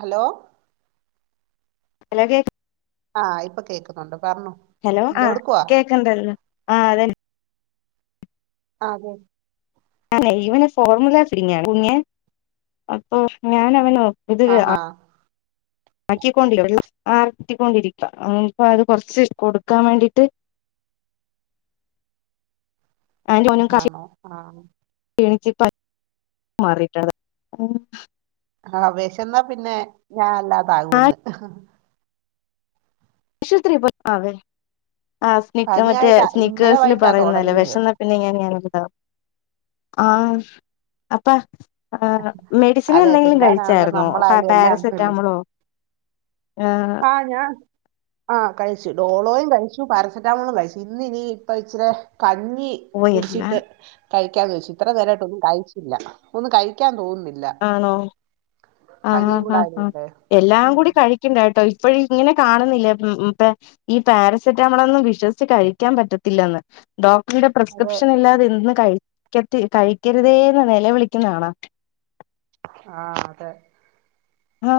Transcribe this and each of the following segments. Hello hello കേക്ക് ആഹ് ഇപ്പ കേക്കുന്നുണ്ട് പർഞ്ഞോ ഹലോ ആഹ് കേക്ക്ണ്ടല്ലോ ആഹ് അതെന്നെ ആഹ് കേക് അല്ല ഇവന് ഫോർമുല ഫീഡിങ്ങാണ് കുഞ്ഞെ അപ്പൊ ഞാൻ അവനോ ഇത് ര ആ ആഹാ ആക്കിക്കൊണ്ട്ല്ലെ വെള്ളം ആറ്റിക്കൊണ്ടിരിക്ക അപ്പൊ അത് കൊറച്ച് കൊടുക്കാൻ വേണ്ടിട്ട് ആണോ ആന്ന് ക്ഷീണിച്ച് പ മറീട്ട് [unintelligible] ആഹ്വെഷന്നാ പിന്നെ ഞാൻ അല്ലാത ആകൂന്ന് ആശുപത്രി പോയി ആഹ് വെ ആഹ് സ്‌നിക് മറ്റേ പനിയായിട്ടാ ഇന്നലെ സ്നിക്കേഴ്സ് ല് വൈകിട്ടാ പറയുന്നല്ലേ തുടങ്ങിയത് വെഷന്നാ പിന്നെ ഇങ്ങനെ [unintelligible] ത് ഇണ്ടാവും ആഹ് അപ്പ അഹ് ആഹ് മെഡിസിന് അതെ എന്തെങ്കിലും പിള്ളേരാണെലും കഴിച്ചായിരുന്നോ പാ നമ്മളായാലും എല്ലാം അങ്ങനല്ലേ പാരസെറ്റാമൊളോ ആഹ് ആഹ് ഞാൻ ആഹ് കഴിച്ചു ഡോളോയും കഴിച്ചു പാരസിറ്റാമോളും കഴിച്ചു ഇന്നിനി ഇപ്പ ഇച്ച് രെ കഞ്ഞി ഓ എല്ലാം കുടിച്ചിട്ട് കഴിക്കാന്ന് വെച്ചു ഇത്രേ നേരായിട്ടും ഒന്നും കഴിച്ചില്ല ഒന്നും കഴിക്കാൻ തോന്നുന്നില്ല ആണോ ആഹ് പനിയും ആഹ് കൂടെ ആഹ് ആഹ് ആയതുകൊണ്ടേ എല്ലാം ഉം കൂടി കഴിക്കണ്ടട്ടോ ഇപ്പഴ് ഇങ്ങനെ കാണുന്നില്ലേ ഉം ഉം പെ ഈ പാരസെറ്റാമോളൊന്നും വിശ്വസിച്ച് കഴിക്കാൻ പറ്റത്തില്ലന്ന് ഡോക്ടറുടെ അതെ പ്രിസ്ക്രിപ്ഷൻ ഇല്ലാതെ ഇതൊന്നും കഴിക്കട്ട് കഴിക്കരുതേന്ന് നിലവിളിക്കുന്നത് കാണാ ആഹ് അതെ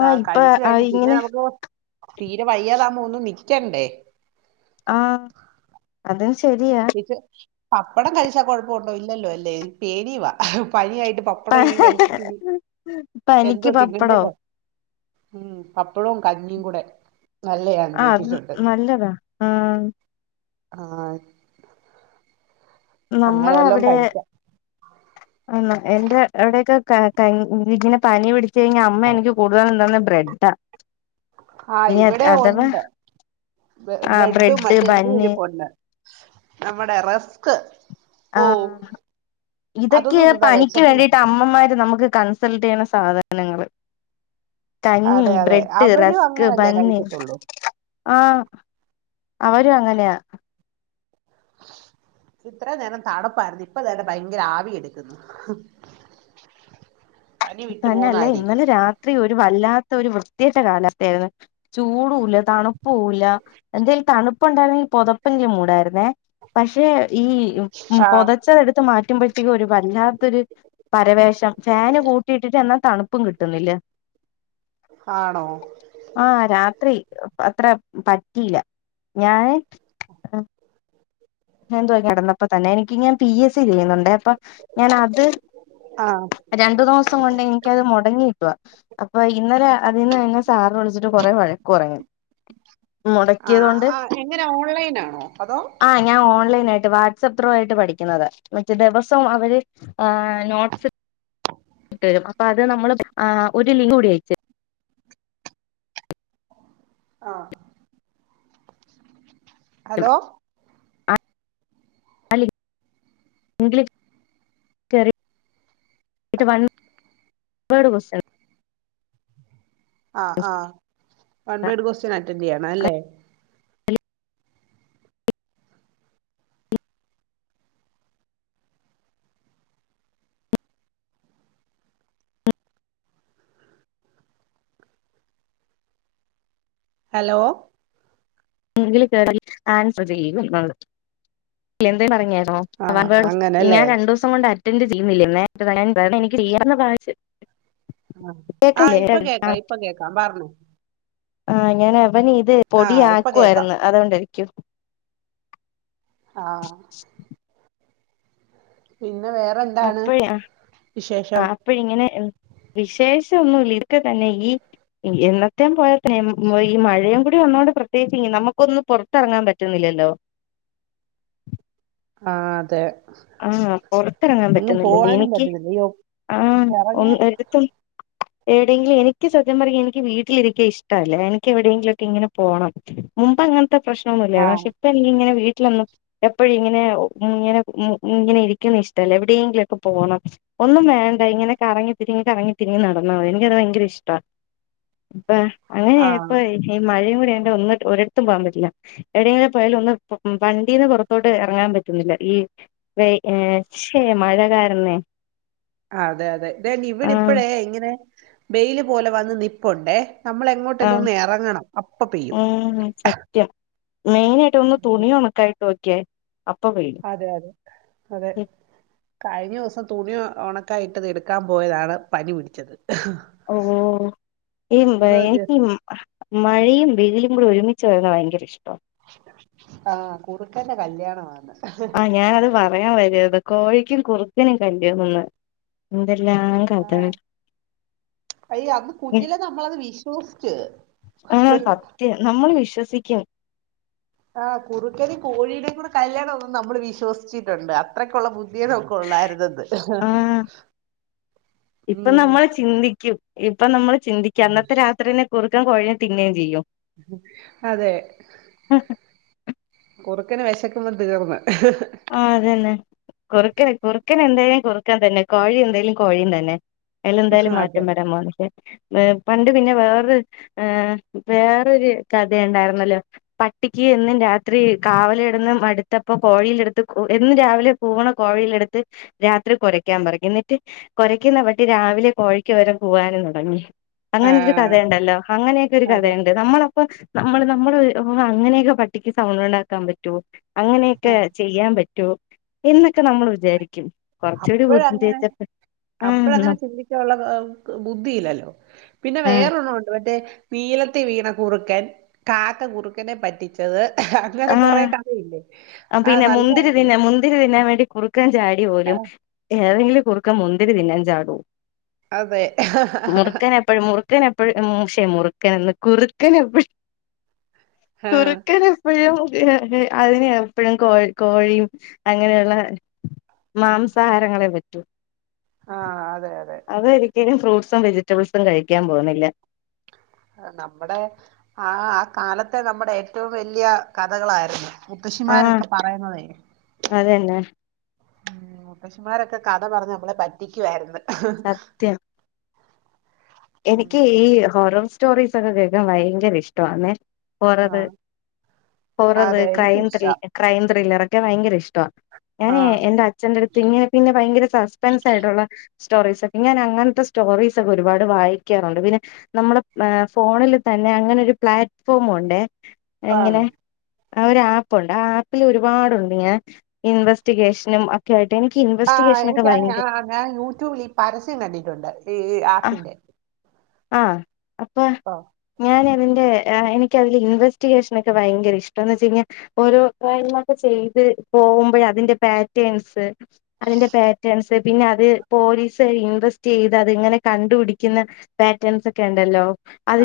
താ ഇപ്പൊ കഴിച്ചു ആഹ് കഴിഞ്ഞാ പിന്നെ ഇങ്ങനെ നമുക്ക് തീരെ വയ്യാതാവുമ്പൊ ഒന്ന് നിക്ക്യണ്ടേ ആഹ് അതും ശരിയാ ച്ച് പപ്പടം കഴിച്ചാ കൊഴപ്പൊ ഉണ്ടോ ഇല്ലല്ലോ അല്ലേ പേടിയുവാ പനിയായിട്ട് പ പ്പടം ഇനിം കഴിച്ചിട്ട് ഇനി പനിക്ക് എന്തോ പപ്പടോ തിന്നണ്ടേന്ന് ഉം പപ്പടവും കഞ്ഞിയും കൂടെ നല്ലയാന്ന് ആഹ് അത് കേട്ടിട്ടുണ്ട് നല്ലതാ ആഹ് ആഹ് ആഹ് അങ്ങനെ നമ്മളെ വല്ലോം അവിടെ കഴിക്കാം ആന്ന് എന്റെ അവിടെയൊക്കെ ക കഞ് ഇതിനെ പനി പിടിച്ച് കഴിഞ്ഞ അമ്മ എനിക്ക് കൂടുതലും തിന്ന്ന്ന് ബ്രെഡ്ഡ ആഹ് ഇവിടെ ഒണ്ട് ബ്രെ ആ ബ്രെഡും ബ്രെഡ് മറ്റേ ഇതും ബന്ന് ഇരിപ്പൊണ്ട് നമ്മുടെ റെസ്ക് ആഹ് അതൊന്നും ഇതൊക്കെയാ തിന്നാ പനിക്ക് വിശപ്പ് വേണ്ടിട്ട് മാറും അമ്മമാര് നമുക്ക് കൺ സൾട്ട് ചെയ്യ്ണ സാധനങ്ങള് കഞ്ഞി, അതെ അതെ ബ്രെഡ്, അവരും റസ്ക്, അങ്ങനല്ലേ ബന്ന് കഴിക്കത്തുള്ളൂ ആഹ് അവരും അങ്ങനെയാ ഇത്ര നേരം തണപ്പായിരുന്നു ഇപ്പ തേണ്ടേ ഭയങ്കര ആവി എട്ക്ക്ന്ന് [inaudible] തന്നെയും അല്ല ഇന്നലെ രാത്രി ഒരു വല്ലാത്ത ഒരു വൃത്തികെട്ട കാലവസ്ഥയായിര്ന്ന് ചൂടൂല്ല തണുപ്പൂല്ല എന്തേൽ തണുപ്പുണ്ടായിരുന്നങ്കി പൊതപ്പങ്കി മൂടായിരുന്നേ പക്ഷെ ഈ ആഹ് പൊതച്ചത് എടുത്ത് മാറ്റുമ്പോ ത്തിക്കുംഒരു വല്ലാത്തൊരു പരവേഷം ഫാന് കൂ ട്ടി ട്ട്ട്ട് എന്നാ തണുപ്പും കിട്ടുന്നില്ല ആണോ ആഹ് രാത്രി അത്ര പറ്റീല്ല ഞാന് [inaudible] എന്തോ കിടന്നപ്പോ തന്നെ എനിക്ക് ഞാൻ പി എസ് സി ചെയ്യുന്നുണ്ട് അപ്പൊ ഞാൻ അത് ആഹ് രണ്ടു ദിവസം കൊണ്ട് എനിക്കത് മുടങ്ങിക്കുവാ അപ്പൊ ഇന്നലെ അതീന്ന് എന്നെ സാറ് വിളിച്ചിട്ട് കൊറെ വഴക്ക് പറഞ്ഞു മുടക്കിയത് ആഹ് കൊണ്ട് ആഹ് എങ്ങനെ ഓൺലൈനാണോ അതോ ആ ഞാൻ ഓൺലൈനായിട്ട് വാട്സപ്പ് ത്രൂ ആയിട്ട് പഠിക്കുന്നത് മറ്റേ ദിവസവും അവര് നോട്ട്സ് ഇട്ട് തരും അപ്പ അത് നമ്മൾ ഒരു ലിങ്ക് കൂടി അയച്ച് ആഹ് ഹലോ ആഹ് ആ ലിങ്ക് ലിങ്ക്‌ല് കേറി അയിത്തെ വൺ വേഡ് ക്വസ്റ്റ്യൻ ആഹ് ആഹ് വൺ വേഡ് ക്വസ്റ്റ്യൻ അറ്റൻഡ് ചെയ്യണം അല്ലേ [unintelligible] ഹലോ ലിങ്കിൽ കേറി ആൻസർ ചെയ്യുന്നാണ്ത് എന്തേ പറഞ്ഞേ ന്നോ ആഹ് വൺ വേഡ് ക്വസ് ഞൻ രണ്ടൂസം കൊണ്ട് അറ്റൻ് ചെയ്യുന്നില്ലേന്നേ [unintelligible] എനിക്ക് ചെയ്യ [unintelligible] ആഹ് ആഹ് ഇപ്പം കേക്കാം ഇപ്പം കേക്കാം പറഞ്ഞേ ആഹ് ഞൻ അവന് ഇത് പൊടി ആഹ് ഇപ്പൊ കേക്കാം ആക്കുവായിരുന്നു അതുകൊണ്ടായിരിക്കും ആഹ് [inaudible] പിന്നെ വേ അപ്പഴെ ആ ആ അപ്പ ഇങ്ങനെ വിശേഷം ഒന്നുമില്ല ഇതെക്കെ തന്നെ ഈ ഈ എന്നത്തെ പോയാ തന്നെ [unintelligible] ഈ മഴയും കൂടി വന്നോണ്ട് പ്രത്യേകിച്ചില്ല നമുക്കൊന്നും പുറത്തിറങ്ങാൻ പറ്റുന്നില്ലല്ലോ ആഹ് അതെ ആഹ് പൊറത്തിറങ്ങാൻ എങ്ങും പറ്റുന്നില്ലല്ലേ പോവാനും എനിക്ക് പറ്റുന്നില്ല അയ്യോ ആഹ് എറങ്ങിയ ഒന്ന് എടുത്തും എവിടെയെങ്കിലും എനിക്ക് സത്യം പറഞ്ഞ എനിക്ക് വീട്ടിലിരിക്ക ഇഷ്ടല്ല എനിക്ക് എവിടെയെങ്കിലും ക്കെ ഇങ്ങനെ പോണം മുമ്പ് അങ്ങൻ ത്തെ പ്രശ്നൊന്നുല്ലാ ആഹ് പക്ഷെ ഇപ്പ എനിക്കിങ്ങനെ വീട്ടിലൊന്നും എപ്പഴും ഇങ്ങനെ ഉം ഇങ്ങനെ ഉം ഇങ്ങനെ ഇരിക്കുന്ന ഇഷ്ടല്ല എവിടെങ്കിലും ഒക്കെ പോണം ഒന്നും വേണ്ട ഇങ്ങനെ കറങ്ങി തിരിഞ്ഞു കറങ്ങി തിരിഞ്ഞു നടന്നാ മതി എനിക്കത് ഭയങ്കര ഇഷ്ടാ ഇപ്പ ആഹ് അങ്ങനെയായപ്പോ ഈ ഈ മഴേ കൂടി ആയോണ്ട് ഒന്ന് ഒരിടത്തും പോകാൻ പറ്റീല്ല എവിടെങ്കിലും പോയാലു ഒന്ന് വണ്ടീന്ന് പൊറത്തോട്ട് എറങ്ങാൻ പറ്റുന്നില്ല ഈ വേ ഏഹ് പക്ഷേ മഴ കാരണേ അതെ അതെ ദേ ന് ഇവിടെ ആഹ് ഇപ്പഴേ ഇങ്ങനെ വെയില് പോലെ വന്ന് നിപ്പുണ്ടേ നമ്മള് എങ്ങോട്ടേലും ആഹ് ഒന്ന് എറങ്ങണ്ണം അപ്പം പെയ്യും ഉം സത്യം മെയിനായിട്ട് ഒന്ന് തുണി ഒണക്കായിട്ട് നോക്കിയേ അപ്പ പെയ്യും അതെ അതെ അതെ കഴിഞ്ഞ ദിവസം തുണി ഒണക്കായിട്ടത് എടുക്കാൻ പോയതാണ് പനി പിടിച്ചത് ഓഹ് ഒന്ന് [unintelligible] ജസ്റ്റ് ഹ മഴയും വെയിലും കൂടി ഒരുമിച്ച് വരുന്നത് ഭയങ്കര ഇഷ്ടാ. ആഹ് കുറുക്കന്റെ കല്യാണാവാന്ന്. ആഹ് ഞാനത് പറയാൻ വരുവാരുന്നു കോഴിക്കും കുറുക്കനും കല്ല്യാണോന്നു. എന്തെല്ലാം കഥകൾ. അയ്യോ അന്ന് കുഞ്ഞിലെ നമ്മളത് വിശ്വസിച്ചു. നമ്മള് വിശ്വസിക്കും. ആഹ് കുറുക്കനും കോയീടെ കൂടെ കല്യാണം ആന്നും നമ്മള് വിശ്വസിച്ചിട്ടുണ്ട് അത്രയ്ക്കുള്ള ബുദ് ദ്ധികളൊക്കെ ഒള്ളായിരുന്നന്ന് ആ ഇപ്പൊ ഉം. നമ്മൾ ചിന്തിക്കും ഇപ്പൊ നമ്മള് ചിന്തിക്ക അന്നത്തെ രാത്രിതന്നെ കുറുക്കൻ കോഴിയെ തിന്വേം ചെയ്യും. അതെ. കുറുക്കന് വിശക്കുമ്പം തീർന്ന്. ആഹ് അതന്നെ കുറുക്കൻ കുറുക്കനെന്തായാലും കുറുക്കൻ തന്നെ കോഴി എന്തായലും കോഴിയും തന്നെ. അയിലെന്തായാലും അതെ മാറ്റം വരാൻ പോന്നില്ല. ഏഹ് പണ്ട് പിന്നെ വേറൊ ഏഹ് വേറൊരു കഥയൊണ്ടായിരുന്നല്ലോ പട്ടിക്ക് എന്നും രാത്രി കാവല് കെടന്നു മടുത്തപ്പോ കോഴിയിലെടു ത്ത് കോ എന്നും രാവിലെ കൂവണ കോഴിയിലെടുത്ത് രാത്രി കുരക്കാൻ പറെം എന്നിട്ട് കൊരയ്ക്കുന്ന പട്ടി രാവിലെ കോഴിക്കുപകരം കൂവാനും തുടങ്ങി. അങ്ങനെ ഒരു ആഹ് കഥയൊണ്ടല്ലോ, അങ്ങനെയൊക്കെ ഒരു അതെ കഥയുണ്ട്, നമ്മളപ്പ നമ്മള് നമ്മള് അങ്ങനെയൊക്കെ പട് ട്ടിക്ക് സൗണ്ടൊണ്ടാക്കാൻ പറ്റോ ആ അങ്ങനെയൊക്കെ. ചെയ്യാൻ പറ്റോ എന്നൊക്കെ നമ്മൾ വിചാരിക്കും കുറച്ചുകൂടി അപ്പഴങ്ങനെ ബുദ്ധിയുപയോഗിച്ചപ്പോ അപ്പഴങ്ങനെ ചിന്തിക്കാനുള്ള ആ ബുദ്ധിയില്ലല്ലോ പിന്നെ ആഹ് വേറൊരെണ്ണമുണ്ട് മറ്റേ നീലത്തി വീണ കുറുക്കൻ കാക്ക കുറുക്കനെ പറ്റിച്ചത് അങ്ങനെ കുറെ ക ഥയില്ലേ? ആഹ് പിന്നെ മുന്തിരി തിന്ന മുന്തിരി തിന്നാൻ വേണ്ടി കുറു ക്കൻ ചാടി പോലും, ഏതെങ്കിലും കുറുക്കൻ മുന്തിരി തിന്നാൻ ചാടോ? അതെ. അപ്പഴ മുറുക്കൻ എപ്പഴ ഉം ശേ മുറുക്കനെന്ന് കുറുക്കനെപ്പഴും ആഹ് കുറുക്കൻ എപ്പഴും അ അതിനെയ പ്പഴും കോ കോഴിയും അങ്ങനെയുള്ള മാംസാഹാരങ്ങളെ പറ്റൂ. ആഹ് അതെ അതെ. അതൊരിക്കലും ഫ്രൂട്ട്സും വെജിറ്റബിൾസും കഴിക്കാൻ പോകുന്നില്ല. അഹ് നമ്മുടെ ആഹ് ആ കാലത്തെ നമ്മുടെ ഏറ്റവും വെല്ല്യ കഥകളാരുന്നു. ആഹ് മുത്തശ്ശിമാരൊക്കെ പറയുന്നതേ. അതന്നെ ഉം മുത്തശിമാരൊക്കെ കഥ പറഞ്ഞ് നമ്മളെ പറ്റിക്കുവായിരുന്നു. സത്യം എനിക്ക് ഉം ഈ ഹൊറർ സ്റ്റോറീസ്സൊക്കെ കേക്കാൻ ഭയങ്കര ഇഷ്ടവാന്നേ. ഹൊററ് ആഹ് ഹൊററ് അതെ ക്രൈം ത്രിൽ എനിക്കിഷ്ടാ. ക്രൈം ത്രില്ലറൊക്കെ ഭയങ്കര ഇഷ്ടവാ. ഞാനേ ആഹ് എന്റച്ഛന്റടുത്ത് ഇങ്ങനെ പിന്നെ ഭയങ്കര സസ്പെൻസ് ആയിട്ടൊള്ള സ്റ്റോറീസൊക്കെ ഞാനങ്ങൻത്തെ സ്റ്റോറീസൊക്കെ ഒരുപാട് വായിക്കാറുണ്ട് പിന്നെ നമ്മുടെ എഹ് ഫോണിൽ തന്നെ അങ്ങനെ ഒരു പ്ലാറ്റ്ഫോമുണ്ടെ എങ്ങനെ ആണ്. ആ ഒരു ആപ്പുണ്ട് ആ ആപ്പിൽ ഒരുപാടുണ്ട് ഞാ ഇൻവെസ്റ്റിഗേഷനും അ ക്കൊയിട്ട് എനിക്ക്‌ ആ ഇവെസ്റ്റിഗേഷനക്കെ ഭയങ്ക എനിക്കറിയാം ആ ഞാൻ യൂട്യൂബിൽ ഈ പരസ്യം കണ്ടിട്ടുണ്ട് ഈ ആപ്പിന്റെ ആഹ് അപ്പൊ ആഹ് ഞാന് അതിന്റെ ആഹ് എനിക്കതില് ഇൻവേസ്റ്റിഗേഷൻ ഒക്കെ ഭയങ്ക ഇഷ്ട. എന്ന് വെച്ച് കഴിഞ്ഞാ ഓരോ കാര്യങ്ങളൊക്കെ ചെയ്ത് പോകുമ്പോഴ അതിന്റെ പാറ്റേൺസ് അതിന്റെ പാറ്റേൺസ് പിന്നെ അത് പോലീസ് ഇൻവെസ്റ്റ് ചെയ്ത് അത് ഇങ്ങനെ കണ്ടുപിടി പിടിക്യുന്ന പാറ്റേൺസ് ഒക്കെ ഉണ്ടല്ലോ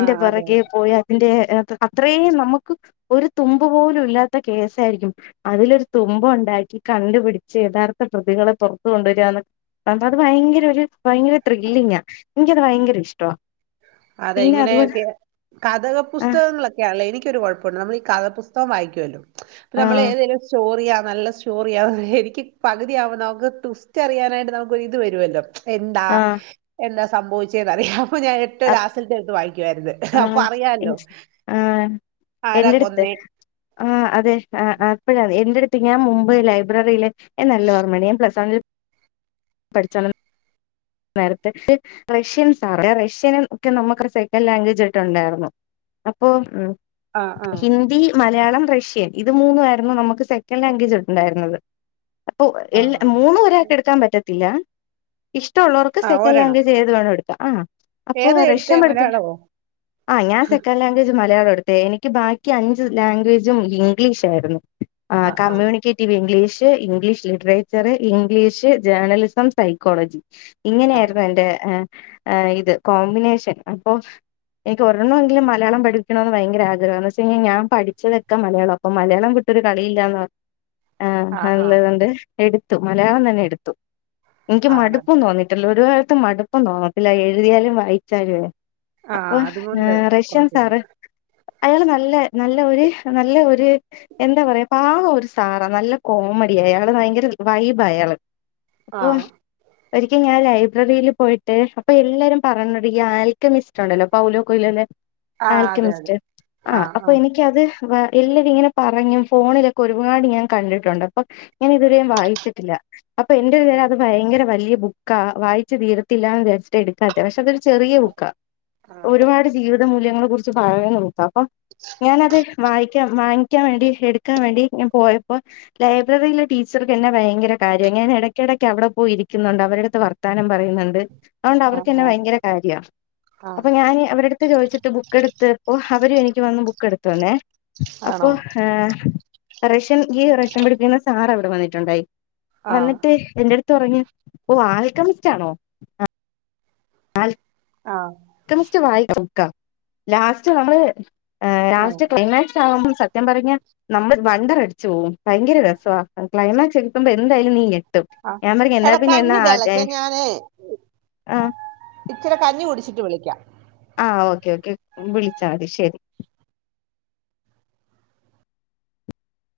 ആ അതെ പുറകെ പോയി അ അതിന്റെ ഹെ അത്രേം നമുക്ക് ഒരു തുമ്പ് പോലും ഇല്ലാത്ത കേസായിരിക്കും. അതിലൊരു തുമ്പുണ്ടാക്കി കണ്ടുപിടിച്ച് യഥാർത്ഥ പ്രതികളെ പുറത് കൊണ്ടുവര ഒന്നാമത് ഭയങ്കര രു ഭയങ്കര ത്രില്ലിങ്ങാ. എനിക്കത് ഭയങ്കര ഇഷ്ടാ. അതെ ഇങ്ങനെയൊക്കെ കഥക ആഹ് പുസ്തകങ്ങളൊക്കെ ക്കെ യാണല്ലോ. എനിക്കൊരു കുഴപ്പണ്ട്. നമ്മള് ഈ കഥപുസ്തകം വായിക്കുവല്ലോ. പിന്നെ നമ്മള് ആഹ് ഏതെലും സ്റ്റോറിയ ആഹ് നല്ല സ് സ്റ്റോറി എനിക്ക് പകുതിയാവബം നമുക്ക് ട്വിസ്റ്റ്‌റിയാനായിട്ട് നമുക്കൊരിത് വരുവല്ലോ.. എന്താ. ആഹ് എന്താ സംഭവിച്ചെന്നറിയാം അപ്പൊ ഞാ ഏറ്റും അപ് ലാസ്റ്റ്ത്തെ എടുത്ത് വായിക്കുവായിരുന്നു. അപ്പൊ ആഹ് എൻ അറിയാല്ലോ. ആഹ് ആരാ എന്റെടുത്ത് കൊന്നേ. ആഹ് അതെ. ആഹ് ആഹ് അപ്പഴറിയ. എന്റെടുത്ത് ഞാൻ മുമ്പ് ലൈബ്രറിയില് നല്ല ഓർമ്മയുണ്ട്. ഞാൻ പ്ലസ് വണിൽ പഠിച്ചാന്ന നേരത്തെ റഷ്യൻ സാറ റഷ്യന ഒക്കെ നമ്മുക്ക് സെക്കൻഡ് ലാംഗ്വേജ് ആട്ടുണ്ടായിരുന്നു. അപ്പൊ ഉം. ആ ആ ഹിന്ദി, മലയാളം, റഷ്യൻ ഇത് മൂന്നു ആയിരുന്നു നമുക്ക് സെക്കൻഡ് ലാംഗ്വേജ് ട്ട് ഉണ്ടായിരുന്നത്. അപ്പൊ ആ എല്ല ആ. മൂന്നും ഒരാക്കെ എടുക്കാൻ പറ്റത്തില്ല. ഇഷ്ടള്ളൊർക്ക് ആ സെക്കൻഡ് ഒരെണ്ണം ലാംഗ്വേജ് ഏത് വേണോങ്കി എടുക്കാം. ആഹ് അപ്പൊ ഏതാ റഷ്യ എടുത്തേ പഠപ്പിക്ക.. മലയാളമോ ആഹ് ഞാൻ സെക്കൻ് ലാഗ്വജ് മയാളം എടുത്തേ. എനി.. ക്ക് ബാക്കി അഞ്ച് ലാഗ്വേജും ഇംഗ്ലീഷായിരുന്നു. ആ ആഹ് ആ കമ്മ്യൂണിക്കേ- റ്റ് English, English literature, English journalism, psychology. ആ ഇങ്ങനെയായിരുന്നു എന്റെ ഏഹ് ഇത് കോമ്പിനേഷൻ. അപ്പോ എനിക്ക് ഒരെണങ്കിലും മലയാളം പഠിപ്പിക്കണംന്ന് ഭയങ്ക ആഗ്രഹന്നു. പക്ഷെ കഴിഞ ഞാൻ പഠിച്ചതൊക്കെ മലയാള. അപ്പ മലയാളം വിട്ടൊരു കളിയില്ലാന്ന് പറ ആഹ് ആ ആ നല്ലത്ണ്ട്. എടുത്തു മലയാളം തന്നെ എടുത്തു. എനിക്ക് ആണ് മടു പ്പം തോന്നിട്ടില്ല. ഒരു കാലത്ത് മടുപ്പും തോന്നത്തില്ല. എഴുതിയാലും വായിച്ചാലുവേ. ആഹ് അപ്പോം അതുകൊണ്ട് നറഷ്യൻ കൊഴപ്പമില്ല സാറ് അയാള് നല്ല നല്ല ഒര് നല്ല ഒര് എന്താ പറയാ പാവ ഒരു സാറാ. നല്ല കോമഡി അയാള് ഭയങ്കര വൈബ അയാള്. ആഹ് ഒരിക്ക ഞാൻ ലൈബ്രറിയിൽ പോയിട്ട് അപ്പൊ എല്ലാരും പറന്നുണ്ട് ഈ ആൽക്കമിസ്റ്റ് ഉണ്ടല്ലോ പൗലോ കൊയിലോന്റെ ആഹ് അതെ അതെ ആൽക്കമിസ്റ്റ്. ആഹ് അപ്പൊ എനിക്കത് വ എല്ലരും ഇങ്ങനെ പറഞ്ഞും ഫോണിലൊക്കെ ഒരുപാട് ഞാൻ കണ്ടിട്ടുണ്ട്. അപ്പൊ ഞാന് ഇതുവരെ വായിച്ചിട്ടില്ല. അപ്പൊ എന്റെ ഒരു ത അത് ഭയങ്കര വൽ യ ബുക്കാ വായിച്ചു തീരത്തില്ലാന്ന് വിചരിച്ചിട്ട് എടുക്കാത്ത. പക്ഷെ അതൊരു ചെറിയ ബുക്കാ. ആഹ് ഒരുപാട് ജീവിതമൂല്യങ്ങളെ കുറിച്ച് പറയണ ബുക്ക. ഓഹ് ഞാനത് വായിക്കാ വാങ്ങിക്കാൻ വേണ്ടി എടുക്കാൻ വേണ്ടി ഞാൻ പോയ അപ്പോ ലൈബ്രറിയിലെ ടീച്ചർക്കന്നെ ഭയങ്കര കാര്യ. ഞാന് ഇടയ്ക്കിടയ്ക്ക് അവിടെ പോയിരി- ക്യുന്നുണ്ട്. അവരടുത്ത് വർത്താനം പറയുന്നുണ്ട്. അതുകൊണ്ട് അവർക്കന്നെ ആഹ് ഭയങ്കര കാര്യാ. അപ്പൊ ആഹ് ഞാന് അവരുട ട്ട് ചോദിച്ചിട്ട് ബുക്ക് എടുത്തപ്പോ അവരും എനിക്ക് വന്ന് ബുക്ക് എടുത്തുന്നേ. അപ്പൊ ആണോ ഏഹ് റഷൻ ഈ റഷൻ പടിപ്പിക്കുന്ന സാറ് അവിടെ വന്നിട്ടുണ്ടായി ആഹ് വന്നിട്ട് എന്റട്ത്ത് പറഞ്ഞു ഓ ആൽക്കമിസ്റ്റാണോ? ആൽ- ആഹ് ക്കമിസ്റ്റ് വായിച്ചൊട്ക്കാം ലാസ്റ്റ് നമ്മള് ആഹ് ലാസ്റ്റ് ക്ലൈമാക്സ് [unintelligible] സത്യം പറഞ്ഞ- നമ്മൾ വണ്ടർ അടിച്ച് പോവും ഭയങ്കര രസ്വാ ക്ലൈമാക്സ് എത്തുമ്പോ എന്തായാലും നീ ഞെട്ടും. അ ഞാൻ പറഞ്ഞ് എന്നാ എട പിന്നെ എന്നാ കഞ്ഞി തെളച്ച് ഞാനേയ് ആഹ് ഇച്ചിരി കഞ്ഞി കുടിച്ചിട്ട് വിളിക്കാം. ആഹ് ഓക്കെ ഓക്കെ വിളിച്ചാ മതി ശരി.